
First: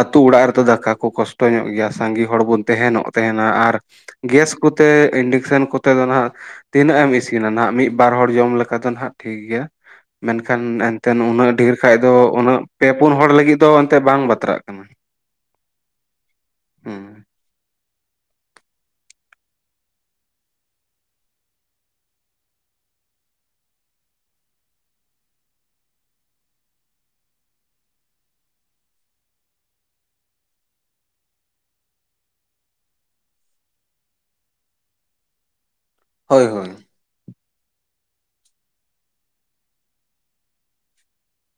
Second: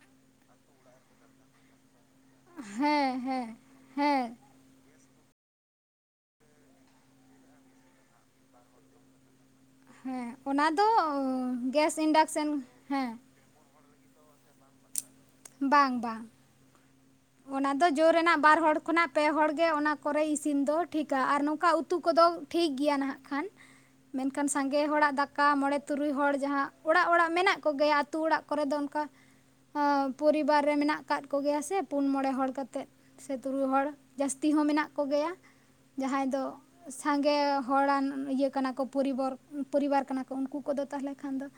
ᱟᱹᱛᱩ ᱚᱲᱟᱜ ᱨᱮᱫᱚ ᱫᱟᱠᱟ ᱠᱚ ᱠᱚᱥᱴᱚ ᱧᱚᱜ ᱜᱮᱭᱟ ᱥᱟᱺᱜᱤ ᱦᱚᱲ ᱵᱚᱱ ᱦᱮᱸ ᱛᱮᱦᱮᱱᱚᱜ ᱛᱮᱦᱮᱱᱟ ᱦᱮᱸ ᱟᱨ ᱦᱮᱸ ᱜᱮᱥ ᱠᱚᱛᱮ ᱤᱱᱰᱮᱠᱥᱮᱱ ᱠᱚᱛᱮ ᱫᱚ ᱱᱟᱦᱟᱜ ᱛᱤᱱᱟᱹᱜ ᱮᱢ ᱤᱥᱤᱱᱟ ᱱᱟᱦᱟᱜ ᱢᱤᱫ ᱵᱟᱨ ᱦᱚᱲ ᱡᱚᱢ ᱞᱮᱠᱟ ᱫᱚ ᱱᱟᱦᱟᱜ ᱴᱷᱤᱠ ᱜᱮᱭᱟ᱾ ᱦᱮᱸ ᱢᱮᱱᱠᱷᱟᱱ ᱚᱱᱟ ᱫᱚ ᱮᱱᱛᱮᱫ ᱩᱱᱟᱹᱜ ᱰᱷᱮᱨ ᱜᱮᱥ ᱠᱷᱟᱡ ᱫᱚ ᱤᱱᱰᱟᱠᱥᱮᱱ ᱩᱱᱟᱹᱜ ᱯᱮ ᱦᱮᱸ ᱯᱩᱱ ᱦᱚᱲ ᱞᱟᱹᱜᱤᱫ ᱫᱚ ᱮᱱᱛᱮᱜ ᱵᱟᱝ ᱵᱟᱛᱨᱟᱜ ᱠᱟᱱᱟ᱾ ᱵᱟᱝ ᱵᱟᱝ᱾ [inaudible] ᱚᱱᱟ ᱫᱚ ᱡᱳᱨ ᱨᱮᱱᱟᱜ ᱵᱟᱨ ᱦᱚᱲ ᱠᱷᱚᱱᱟᱜ ᱯᱮ ᱦᱚᱲ ᱜᱮ ᱚᱱᱟ ᱠᱚᱨᱮᱭ ᱤᱥᱤᱱ ᱫᱚ ᱴᱷᱤᱠᱟ ᱟᱨ ᱱᱚᱝᱠᱟ ᱩᱛᱩ ᱠᱚᱫᱚ ᱴᱷᱤᱠ ᱜᱮᱭᱟ ᱱᱟᱦᱟᱜ ᱠᱷᱟᱱ᱾ ᱢᱮᱱᱠᱷᱟᱱ ᱥᱟᱸᱜᱮ ᱦᱚᱲᱟᱜ ᱫᱟᱠᱟ ᱢᱚᱬᱮ ᱛᱩᱨᱩᱭ ᱦᱚᱲ ᱡᱟᱦᱟᱸ ᱚᱲᱟᱜ ᱚᱲᱟᱜ ᱢᱮᱱᱟᱜ ᱠᱚᱜᱮᱭᱟ ᱟ. ᱛᱩ ᱚᱲᱟᱜ ᱠᱚᱨᱮ ᱫᱚ ᱚᱱᱠᱟ ᱮ ᱯᱚᱨᱤᱵᱟᱨ ᱨᱮ ᱢᱮᱱᱟᱜ ᱟᱠᱟᱫ ᱠᱚᱜᱮᱭᱟ ᱥᱮ ᱯᱩᱱ ᱢᱚᱬᱮ ᱦᱚᱲ ᱠᱟᱛᱮᱜ ᱥᱮ ᱛᱩᱨᱩᱭ ᱦᱚᱲ ᱡᱟᱹᱥᱛᱤ ᱦᱚᱸ ᱢᱮᱱᱟᱜ ᱠᱚᱜᱮᱭᱟ ᱡᱟᱦᱟᱸᱭ ᱫᱚ ᱦᱳᱭ ᱦᱳᱭ ᱥᱟᱸᱜᱮ ᱦᱚᱲᱟᱱ ᱤᱭᱟᱹ ᱠᱟᱱᱟ ᱠᱚ ᱯᱚᱨᱤᱵᱚᱨ ᱯᱚᱨᱤᱵᱟᱨ ᱠᱟᱱᱟ ᱠᱚ ᱩᱱᱠᱩ ᱠᱚᱫᱚ ᱛᱟᱦᱚᱞᱮ ᱠᱷᱟᱱ ᱫᱚ᱾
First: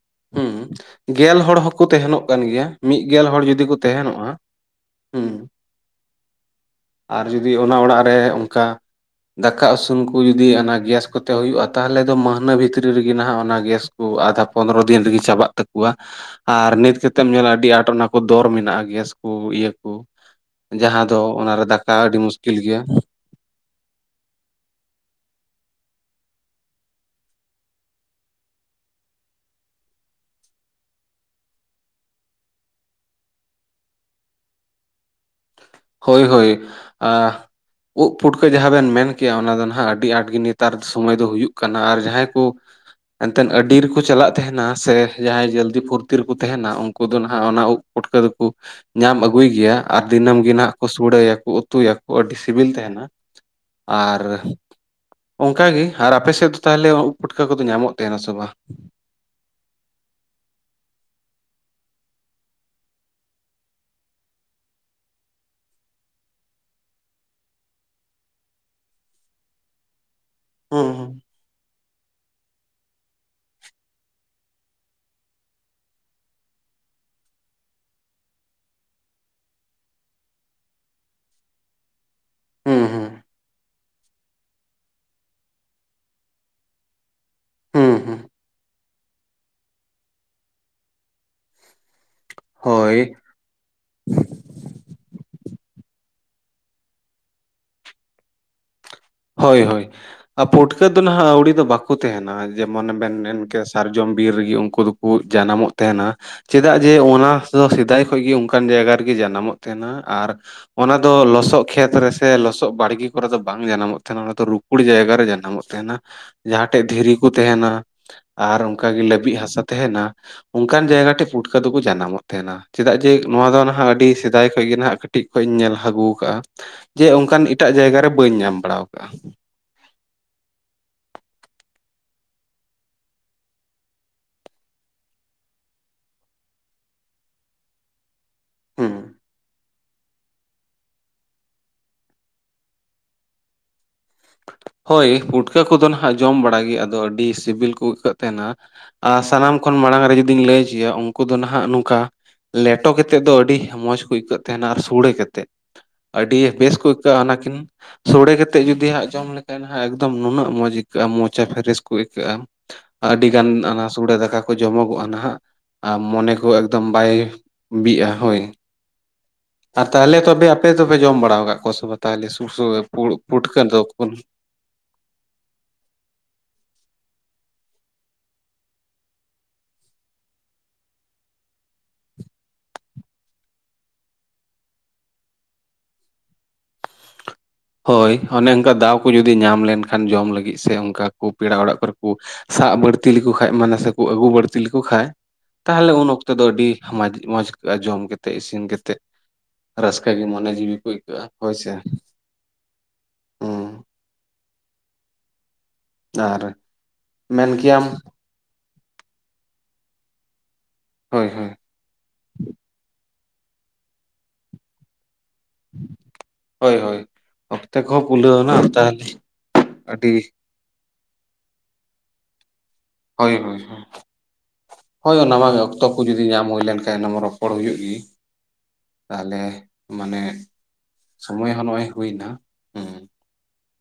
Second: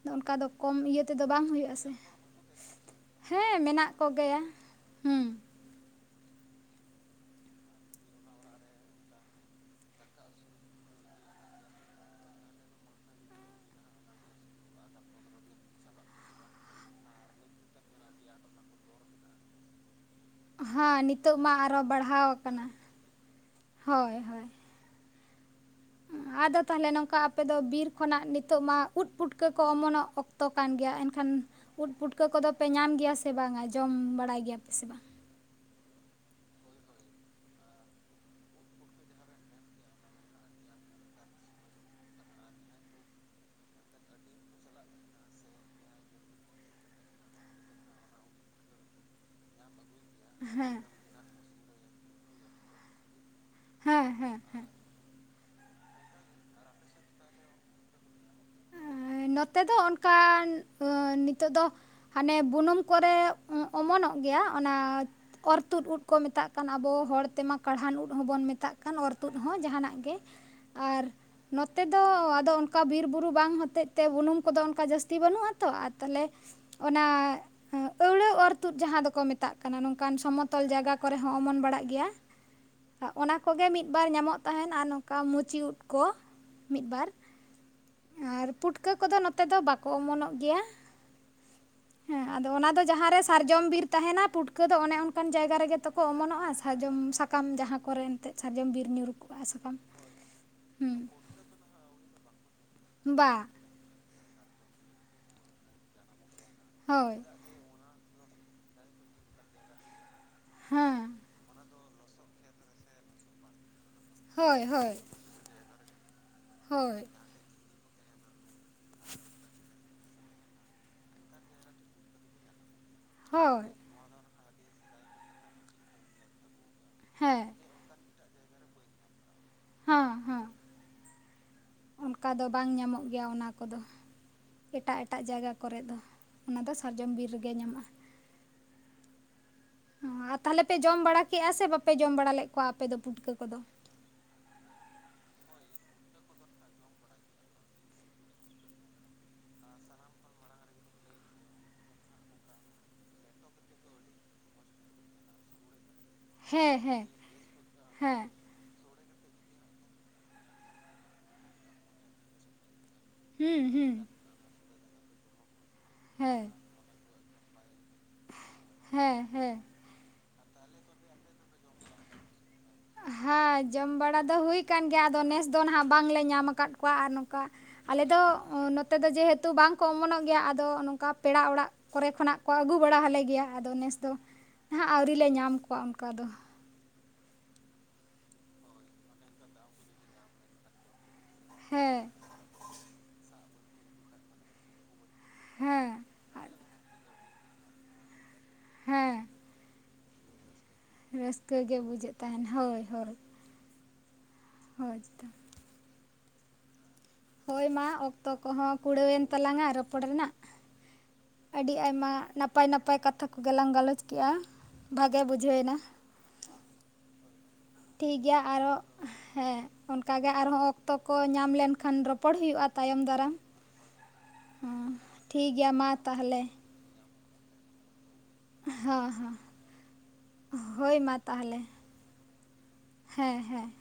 [inaudible] ᱦᱩᱸ᱾ ᱠᱚᱢ ᱤᱭᱟᱹ ᱛᱮᱫᱚ ᱜᱮᱞ ᱵᱟᱝ ᱦᱚᱲ ᱦᱩᱭᱩᱜ ᱟᱥᱮ ᱦᱚᱸᱠᱚ ᱛᱮᱦᱮᱱᱚᱜ ᱠᱟᱱ ᱜᱮᱭᱟ ᱢᱤᱫ ᱜᱮᱞ ᱦᱚᱲ ᱦᱮᱸ ᱡᱩᱫᱤ ᱠᱚ ᱢᱮᱱᱟᱜ ᱛᱮᱦᱮᱱᱚᱜ-ᱟ᱾ ᱠᱚᱜᱮᱭᱟ ᱦᱮᱸ ᱦᱩᱸ᱾ ᱟᱨ ᱡᱩᱫᱤ ᱚᱱᱟ ᱚᱲᱟᱜ ᱨᱮ ᱚᱝᱠᱟ ᱫᱟᱠᱟ ᱩᱥᱩᱱ ᱠᱚ ᱡᱩᱫᱤ ᱚᱱᱟ ᱜᱮᱥ ᱠᱚᱛᱮ ᱦᱩᱭᱩᱜ-ᱟ ᱛᱟᱦᱞᱮ ᱫᱚ ᱢᱟᱹᱦᱱᱟᱹ ᱵᱷᱤᱛᱨᱤ ᱨᱮᱜᱮ ᱱᱟᱦᱟᱜ ᱚᱱᱟ ᱜᱮᱥ ᱠᱚ ᱟᱫᱷᱟ ᱯᱚᱱᱫᱨᱚ ᱫᱤᱱ ᱨᱮᱜᱮ ᱪᱟᱵᱟᱜ ᱛᱟᱠᱚᱣᱟ᱾ ᱟᱨ ᱱᱤᱛ ᱠᱟᱛᱮᱫ ᱮᱢ ᱧᱮᱞᱟ ᱟᱹᱰᱤ ᱟᱸᱴ ᱚᱱᱟ ᱠᱚ ᱫᱚᱨ ᱢᱮᱱᱟᱜ-ᱟ ᱜᱮᱥ ᱠᱚ ᱤᱭᱟᱹ ᱠᱚ᱾ ᱦᱮᱸ ᱡᱟᱦᱟᱸ ᱫᱚ ᱱᱤᱛᱚᱜ ᱢᱟ ᱚᱱᱟᱨᱮ ᱟᱨᱚ ᱫᱟᱠᱟ ᱟᱹᱰᱤ ᱵᱟᱲᱦᱟᱣ ᱢᱩᱥᱠᱤᱞ ᱟᱠᱟᱱᱟ ᱜᱮᱭᱟ᱾ ᱦᱳᱭ ᱦᱳᱭ᱾ ᱟᱫᱚ ᱛᱟᱦᱞᱮ ᱱᱚᱝᱠᱟ ᱟᱯᱮ ᱫᱚ ᱵᱤᱨ ᱠᱷᱚᱱᱟᱜ ᱱᱤᱛᱚᱜ ᱢᱟ ᱩᱫ ᱯᱩᱴᱠᱟᱹ ᱠᱚ ᱚᱢᱚᱱᱚᱜ ᱚᱠ ᱛᱚ ᱠᱟᱱ ᱜᱮᱭᱟ᱾ ᱮᱱᱠᱷᱟᱱ ᱩᱫ ᱯᱩᱴᱠᱟᱹ ᱠᱚᱫᱚ ᱯᱮ ᱧᱟᱢ ᱜᱮᱭᱟ ᱥᱮ ᱵᱟᱝᱟ, ᱡᱚᱢ ᱵᱟᱲᱟᱭ ᱜᱮᱭᱟ ᱯᱮ ᱥᱮ ᱵᱟᱝ? ᱦᱳᱭ ᱦᱳᱭ ᱟ ᱩᱜ ᱯᱩᱴᱠᱟᱹ ᱡᱟᱦᱟᱸ ᱵᱮᱱ ᱢᱮᱱ ᱠᱮᱜᱼᱟ ᱚᱱᱟ ᱫᱚ ᱱᱟᱦᱟᱜ ᱟᱹᱰᱤ ᱟᱸᱴ ᱜᱮ ᱱᱮᱛᱟᱨ ᱥᱚᱢᱚᱭ ᱫᱚ ᱦᱩᱭᱩᱜ ᱠᱟᱱᱟ ᱟᱨ ᱡᱟᱦᱟᱸᱭ ᱠᱚ ᱮᱱᱛᱮᱫ ᱟᱹᱰᱤ ᱨᱮᱠᱚ ᱪᱟᱞᱟᱜ ᱛᱮᱦᱮᱱᱟ ᱥᱮ ᱡᱟᱦᱟᱸᱭ ᱡᱚᱞᱫᱤ ᱯᱷᱩᱨᱛᱤ ᱨᱮᱠᱚ ᱛᱮᱦᱮᱱᱟ ᱩᱱᱠᱩ ᱫᱚ ᱱᱟᱦᱟᱜ ᱚᱱᱟ ᱩᱜ ᱯᱩᱴᱠᱟᱹ ᱫᱚᱠᱚ ᱧᱟᱢ ᱟᱹᱜᱩᱭ ᱜᱮᱭᱟ᱾ ᱟᱨ ᱫᱤᱱᱟᱹᱢ ᱜᱮ ᱱᱟᱦᱟᱜ ᱦᱮᱸ ᱠᱚ ᱥᱩᱲᱟᱹᱭᱟᱠᱚ ᱩᱛᱩᱭᱟᱠᱚ ᱟᱹᱰᱤ ᱥᱤᱵᱤᱞ ᱛᱟᱸᱦᱮᱱᱟ᱾ ᱦᱮᱸ ᱟᱨ ᱦᱮᱸ ᱦᱮᱸ ᱚᱱᱠᱟ ᱜᱮ ᱟᱨ ᱟᱯᱮ ᱥᱮᱫ ᱫᱚ ᱛᱟᱦᱚᱞᱮ ᱩᱜ ᱯᱩᱴᱠᱟᱹ ᱠᱚᱫᱚ ᱧᱟᱢᱚᱜ ᱛᱟᱸᱦᱮᱱᱟ ᱥᱮ ᱵᱟᱝ? ᱱᱚᱛᱮ ᱫᱚ ᱚᱱᱠᱟᱱ ᱱᱤᱛᱚᱜ ᱫᱚ ᱦᱟᱱᱮ ᱵᱩᱱᱩᱢ ᱠᱚᱨᱮ ᱚᱢᱚᱱᱚᱜ ᱜᱮᱭᱟ ᱚᱱᱟ ᱚᱨᱛᱩᱫ ᱩᱫ ᱠᱚ ᱢᱮᱛᱟᱜ ᱠᱟᱱᱟ ᱟᱵᱚ ᱦᱚᱲ ᱛᱮᱢᱟ ᱠᱟᱬᱦᱟᱱ ᱩᱫ ᱦᱚᱸᱵᱚᱱ ᱢᱮᱛᱟᱜ ᱠᱟᱱ ᱚᱨᱛᱩᱫ ᱦᱚᱸ ᱡᱟᱸᱦᱟᱱᱟᱜ ᱜᱮ᱾ ᱦᱩᱸ ᱟᱨ ᱦᱩᱸ ᱱᱚᱛᱮ ᱫᱚ ᱟᱫᱚ ᱚᱱᱠᱟ ᱵᱤᱨᱵᱩᱨᱩ ᱵᱟᱝ ᱦᱚᱛᱮᱡ ᱛᱮ ᱵᱩᱱᱩᱢ ᱠᱚᱫᱚ ᱚᱱᱠᱟ ᱡᱟᱹᱥᱛᱤ ᱵᱟᱹᱱᱩᱜ-ᱟ ᱛᱚ ᱟᱨ ᱛᱟᱞᱦᱮ ᱚᱱᱟ ᱦᱮᱸ ᱟᱹᱣᱲᱟᱹ ᱚᱨᱛᱩᱫ ᱡᱟᱦᱟᱸ ᱫᱚᱠᱚ ᱢᱮᱛᱟᱜ ᱠᱟᱱᱟ ᱱᱚᱝᱠᱟᱱ ᱥᱚᱢᱚᱛᱚᱞ ᱡᱟᱭᱜᱟ ᱠᱚᱨᱮ ᱦᱚᱸ ᱚᱢᱚᱱ ᱵᱟᱲᱟᱜ ᱜᱮᱭᱟ᱾ ᱦᱩᱸ ᱦᱩᱸ ᱚᱱᱟ ᱠᱚᱜᱮ ᱢᱤᱫ-ᱵᱟᱨ ᱧᱟᱢᱚᱜ ᱛᱟᱸᱦᱮᱱ ᱟᱨ ᱱᱚᱝᱠᱟ ᱢᱩᱪᱤ ᱩᱸᱫ ᱠᱚ ᱢᱤᱫ-ᱵᱟᱨ᱾ ᱦᱩᱸ ᱦᱩᱸ ᱟᱨ ᱯᱩᱴᱠᱟᱹ ᱠᱚᱫᱚ ᱱᱚᱛᱮ ᱫᱚ ᱵᱟᱠᱚ ᱚᱢᱚᱱᱚᱜ ᱜᱮᱭᱟ᱾ ᱦᱮᱸ ᱟᱫᱚ ᱚᱱᱟ ᱫᱚ ᱦᱳᱭ ᱡᱟᱦᱟᱸᱨᱮ ᱥᱟᱨᱡᱚᱢ ᱵᱤᱨ ᱛᱟᱸᱦᱮᱱᱟ ᱯᱩᱴᱠᱟᱹ ᱫᱚ ᱚᱱᱮ ᱚᱱᱠᱟᱱ ᱡᱟᱭᱜᱟ ᱨᱮᱜᱮ ᱛᱚᱠᱚ ᱚᱢᱚᱱᱚᱜ-ᱟ ᱥᱟᱨᱡᱚᱢ ᱥᱟᱠᱟᱢ ᱡᱟᱦᱟᱸ ᱠᱚᱨᱮ ᱮᱱᱛᱮᱫ᱾ ᱥᱟᱨᱡᱚᱢ ᱵᱤᱨ ᱧᱩᱨ ᱦᱳᱭ ᱦᱳᱭ ᱟᱨ ᱯᱩᱴᱠᱟᱹ ᱫᱚ ᱱᱟᱦᱟᱜ ᱟᱹᱣᱲᱤ ᱫᱚ ᱵᱟᱠᱚ ᱛᱟᱸᱦᱮᱱᱟ ᱡᱮᱢᱚᱱᱮᱢ ᱵᱟ ᱢᱮᱱ ᱠᱮᱥ ᱥᱟᱨᱡᱚᱢ ᱵᱤᱨ ᱨᱮᱜᱮ ᱩᱱᱠᱩ ᱫᱚᱠᱚ ᱡᱟᱱᱟᱢᱚᱜ ᱛᱟᱦᱮᱱᱟ ᱪᱮᱫᱟᱜ ᱡᱮ ᱦᱳᱭ ᱚᱱᱟ ᱫᱚ ᱥᱮᱫᱟᱭ ᱠᱷᱚᱡ ᱜᱮ ᱚᱱᱠᱟᱱ ᱡᱟᱭᱜᱟ ᱨᱮᱜᱮ ᱡᱟᱱᱟᱢᱚᱜ ᱛᱮᱦᱮᱱᱟ ᱟᱨ ᱚᱱᱟ ᱦᱮᱸ ᱫᱚ ᱞᱚᱥᱚᱫ ᱠᱷᱮᱛ ᱨᱮ ᱥᱮ ᱞᱚᱥᱚᱫ ᱵᱟᱲᱜᱮ ᱠᱚᱨᱮ ᱫᱚ ᱵᱟᱝ ᱡᱟᱱᱟᱢᱚᱜ ᱛᱟᱦᱮᱱᱟ ᱚᱱᱟ ᱫᱚ ᱦᱳᱭ ᱨᱩᱠᱩᱲ ᱦᱳᱭ ᱡᱟᱭᱜᱟ ᱨᱮ ᱡᱟᱱᱟᱢᱚᱜ ᱛᱟᱸᱦᱮᱱᱟ᱾ ᱡᱟᱦᱟᱸ ᱴᱷᱮᱡ ᱦᱳᱭ ᱫᱷᱤᱨᱤ ᱠᱚ ᱛᱮᱦᱮᱱᱟ᱾ ᱟᱨ ᱚᱝᱠᱟᱜᱮ ᱞᱟᱹᱵᱤᱫ ᱦᱟᱥᱟ ᱛᱟᱦᱮᱱᱟ, ᱚᱱᱠᱟᱱ ᱡᱟᱭᱜᱟ ᱴᱷᱮᱡ ᱯᱩᱴᱠᱟᱹ ᱫᱚ ᱠᱚ ᱡᱟᱱᱟᱢᱚᱜ ᱛᱟᱸᱦᱮᱱᱟ᱾ ᱪᱮᱫᱟᱜ ᱡᱮ ᱱᱚᱣᱟ ᱫᱚ ᱦᱳᱭ ᱱᱟᱦᱟᱜ ᱟᱹᱰᱤ ᱥᱮᱫᱟᱭ ᱠᱷᱚᱡ ᱜᱮ ᱱᱟᱦᱟᱜ ᱠᱟᱹᱴᱤᱡ ᱠᱷᱚᱡ ᱤᱧ ᱧᱮᱞ ᱟᱹᱜᱩ ᱟᱠᱟᱜ-ᱟ ᱡᱮ ᱚᱝᱠᱟᱱ ᱦᱮᱸ ᱮᱴᱟᱜ ᱡᱟᱭᱜᱟ ᱨᱮ ᱵᱟᱹᱧ ᱧᱟᱢ ᱵᱟᱲᱟᱣ ᱦᱚᱸ ᱦᱚᱸ᱾ ᱚᱱᱠᱟ ᱫᱚ ᱵᱟᱝ ᱧᱟᱢᱚᱜ ᱜᱮᱭᱟ ᱚᱱᱟ ᱠᱚᱫᱚ᱾ ᱮᱴᱟᱜ ᱮᱴᱟᱜ ᱡᱟᱭᱜᱟ ᱠᱚᱨᱮᱫ ᱫᱚ, ᱚᱱᱟ ᱫᱚ ᱥᱟᱨᱡᱚᱢ ᱵᱤᱨ ᱨᱮᱜᱮ ᱧᱟᱢᱚᱜ-ᱟ᱾ ᱦᱩᱸ ᱦᱚᱸ, ᱛᱟᱦᱞᱮ ᱯᱮ ᱡᱚᱢ ᱵᱟᱲᱟ ᱠᱮᱜ-ᱟ ᱥᱮ ᱵᱟᱯᱮ ᱡᱚᱢ ᱵᱟᱲᱟ ᱞᱮᱫ ᱠᱚᱣᱟ ᱟᱯᱮ ᱫᱚ ᱯᱩᱴᱠᱟᱹ ᱠᱚᱫᱚ? ᱦᱳᱭ ᱯᱩᱴᱠᱟᱹ ᱠᱚᱫᱚ ᱱᱟᱦᱟᱜ ᱡᱚᱢ ᱵᱟᱲᱟ ᱜᱮ ᱟᱫᱚ ᱟᱹᱰᱤ ᱥᱤᱵᱤᱞ ᱠᱚ ᱟᱹᱭᱠᱟᱹᱜ ᱛᱟᱸᱦᱮᱱᱟ᱾ ᱟᱨ ᱥᱟᱱᱟᱢ ᱠᱷᱚᱱ ᱢᱟᱲᱟᱝ ᱨᱮ ᱡᱩᱫᱤᱧ ᱞᱟᱹᱭ ᱦᱚᱪᱚᱭᱟ ᱩᱱᱠᱩ ᱫᱚ ᱱᱟᱦᱟᱜ ᱱᱚᱝᱠᱟ ᱞᱮᱴᱚ ᱠᱟᱛᱮᱫ ᱫᱚ ᱟᱹᱰᱤ ᱢᱚᱡᱽ ᱠᱚ ᱟᱹᱭᱠᱟᱹᱜ ᱛᱟᱦᱮᱱᱟ ᱟᱨ ᱥᱳᱲᱮ ᱠᱟᱛᱮᱫ᱾ ᱟᱹᱰᱤ ᱵᱮᱥ ᱦᱮᱸ ᱠᱚ ᱦᱮᱸ ᱟᱹᱭᱠᱟᱹᱜ-ᱟ ᱚᱱᱟ ᱠᱤᱱ ᱦᱮᱸ ᱥᱳᱲᱮ ᱠᱟᱛᱮᱫ ᱡᱩᱫᱤ ᱦᱟᱸᱜ ᱡᱚᱢ ᱞᱮᱠᱟᱱ ᱱᱟᱦᱟᱜ ᱮᱠᱫᱚᱢ ᱱᱩᱱᱟᱹᱜ ᱢᱚᱡᱽ ᱟᱹᱭᱠᱟᱹᱜ-ᱟ, ᱢᱚᱪᱟ ᱯᱷᱮᱨᱮᱥ ᱠᱚ ᱟᱹᱭᱠᱟᱹᱜ-ᱟ᱾ ᱟᱹᱰᱤ ᱜᱟᱱ ᱦᱩᱸ ᱚᱱᱟ ᱦᱩᱸ ᱥᱩᱲᱮ ᱫᱟᱠᱟ ᱠᱚ ᱡᱚᱢᱚᱜᱚᱜᱼᱟ ᱱᱟᱜ, ᱟᱨ ᱢᱚᱱᱮ ᱦᱮᱸ ᱠᱚᱼᱼ ᱛᱚᱵᱟᱭ ᱵᱤᱜᱼᱟ ᱾ ᱦᱮᱸ ᱦᱮᱸ᱾ ᱟᱨ ᱛᱟᱦᱚᱞᱮ ᱛᱚᱵᱮ ᱟᱯᱮ ᱫᱚᱯᱮ ᱡᱚᱢ ᱵᱟᱲᱟ ᱟᱠᱟᱫ ᱠᱚᱣᱟ ᱥᱮ ᱛᱟᱦᱚᱞᱮ ᱥᱩᱥᱚ ᱫᱚ ᱾ ᱦᱮᱸ ᱡᱚᱢ ᱵᱟᱲᱟ ᱫᱚ ᱦᱩᱭ ᱠᱟᱱ ᱜᱮᱭᱟ ᱟᱫᱚ ᱱᱮᱥ ᱫᱚ ᱱᱟᱦᱟᱜ ᱵᱟᱝᱞᱮ ᱧᱟᱢ ᱟᱠᱟᱫ ᱠᱚᱣᱟ ᱟᱨ ᱱᱚᱝᱠᱟᱼᱼ ᱟᱞᱮᱚ ᱱᱚᱛᱮ ᱫᱚ ᱡᱮᱦᱮᱛᱩ ᱵᱟᱝ ᱚᱢᱚᱱᱚᱜ ᱜᱮᱭᱟ ᱾ ᱟᱫᱚ ᱱᱚᱝᱠᱟ ᱯᱮᱲᱟ ᱚᱲᱟᱜᱼᱼ ᱠᱚᱨᱮ ᱠᱷᱚᱱᱟᱜ ᱠᱚ ᱟᱹᱜᱩ ᱵᱟᱲᱟ ᱟᱞᱮ ᱜᱮᱭᱟ, ᱟᱫᱚ ᱱᱮᱥ ᱫᱚ ᱱᱟᱜ ᱟᱹᱣᱨᱤᱞᱮ ᱧᱟᱢ ᱠᱚᱣᱟ ᱚᱱᱠᱟ ᱫᱚ ᱾ ᱦᱳᱭ ᱚᱱᱮ ᱚᱱᱠᱟ ᱫᱟᱣ ᱠᱚ ᱡᱩᱫᱤ ᱧᱟᱢ ᱞᱮᱱᱠᱷᱟᱱ ᱡᱚᱢ ᱞᱟᱹᱜᱤᱫ ᱥᱮ ᱚᱱᱠᱟᱼᱼ ᱯᱮᱲᱟ ᱚᱲᱟᱜ ᱠᱚᱨᱮ ᱦᱮᱸ ᱠᱚ ᱥᱟᱵ ᱵᱟᱹᱲᱛᱤ ᱞᱮᱠᱚ ᱠᱷᱟᱡ ᱢᱟᱱᱮ ᱥᱮᱠᱚ ᱟᱹᱜᱩ ᱵᱟᱹᱲᱛᱤ ᱞᱮᱠᱚ ᱠᱷᱟᱱᱼᱼ ᱦᱮᱸ ᱛᱟᱦᱚᱞᱮ ᱩᱱ ᱚᱠᱛᱚ ᱫᱚ ᱟᱹᱰᱤ ᱢᱚᱡᱽ, ᱢᱚᱡᱽ ᱡᱚᱢ ᱠᱟᱛᱮᱫ ᱤᱥᱤᱱ ᱠᱟᱛᱮᱫᱼᱼ ᱦᱮᱸ ᱨᱟᱹᱥᱠᱟᱹ ᱜᱮ ᱢᱚᱱᱮ ᱡᱤᱵᱤᱼᱼ ᱨᱟᱹᱥᱠᱟᱹ ᱜᱮ ᱵᱩᱡᱷᱟᱹᱜ ᱛᱟᱦᱮᱱ ᱦᱚᱭ ᱦᱚᱭ ᱾ ᱦᱩᱸ ᱦᱚᱭ ᱛᱚ ᱾ ᱰᱟᱨᱼᱼ ᱦᱳᱭ ᱢᱟ ᱚᱠᱛᱚ ᱠᱚᱦᱚᱸ ᱠᱩᱲᱟᱹᱣᱮᱱ ᱛᱟᱞᱟᱝᱟ ᱨᱚᱯᱚᱲ ᱨᱮᱱᱟᱜ ᱾ ᱦᱳᱭ ᱦᱳᱭ ᱾ ᱟᱹᱰᱤ ᱟᱭᱢᱟ ᱱᱟᱯᱟᱭ ᱱᱟᱯᱟᱭ ᱠᱟᱛᱷᱟ ᱠᱚᱜᱮ ᱞᱟᱝ ᱜᱟᱞᱚᱪ ᱠᱮᱫᱮᱜᱼᱟ, ᱵᱷᱟᱜᱮ ᱵᱩᱡᱷᱟᱹᱣ ᱮᱱᱟ ᱾ ᱦᱚᱭ ᱦᱚᱭ ᱴᱷᱤᱠ ᱜᱮᱭᱟ ᱟᱨᱚ ᱦᱮᱸ ᱟᱹᱰᱤ ᱚᱱᱠᱟ ᱜᱮ ᱟᱨᱦᱚᱸ ᱚᱠᱛᱚ ᱠᱚ ᱧᱟᱢ ᱞᱮᱱᱠᱷᱟᱱ ᱨᱚᱯᱼᱼ ᱨᱚᱯᱚᱲ ᱦᱩᱭᱩᱜᱼᱟ ᱛᱟᱭᱚᱢ ᱫᱟᱨᱟᱢ ᱾ ᱦᱚᱭ ᱚᱱᱟᱢᱟ ᱜᱮᱭᱟ ᱚᱠᱛᱚ ᱢᱟ ᱠᱚ ᱡᱩᱫᱤ ᱛᱟᱦᱚᱞᱮ ᱧᱟᱢ ᱦᱩᱭ ᱞᱮᱱᱠᱷᱟᱱ ᱚᱱᱟ ᱢᱟ ᱨᱚᱯᱚᱲ ᱦᱩᱭᱩᱜ ᱜᱮ ᱦᱚᱸ ᱾ ᱦᱚᱸ ᱛᱟᱦᱞᱮ ᱢᱟᱱᱮ ᱦᱳᱭ ᱢᱟ ᱥᱚᱢᱚᱭ ᱛᱟᱦᱚᱞᱮ ᱦᱚᱸ ᱦᱩᱭᱱᱟ ᱾ ᱦᱮᱸ ᱦᱮᱸ ᱾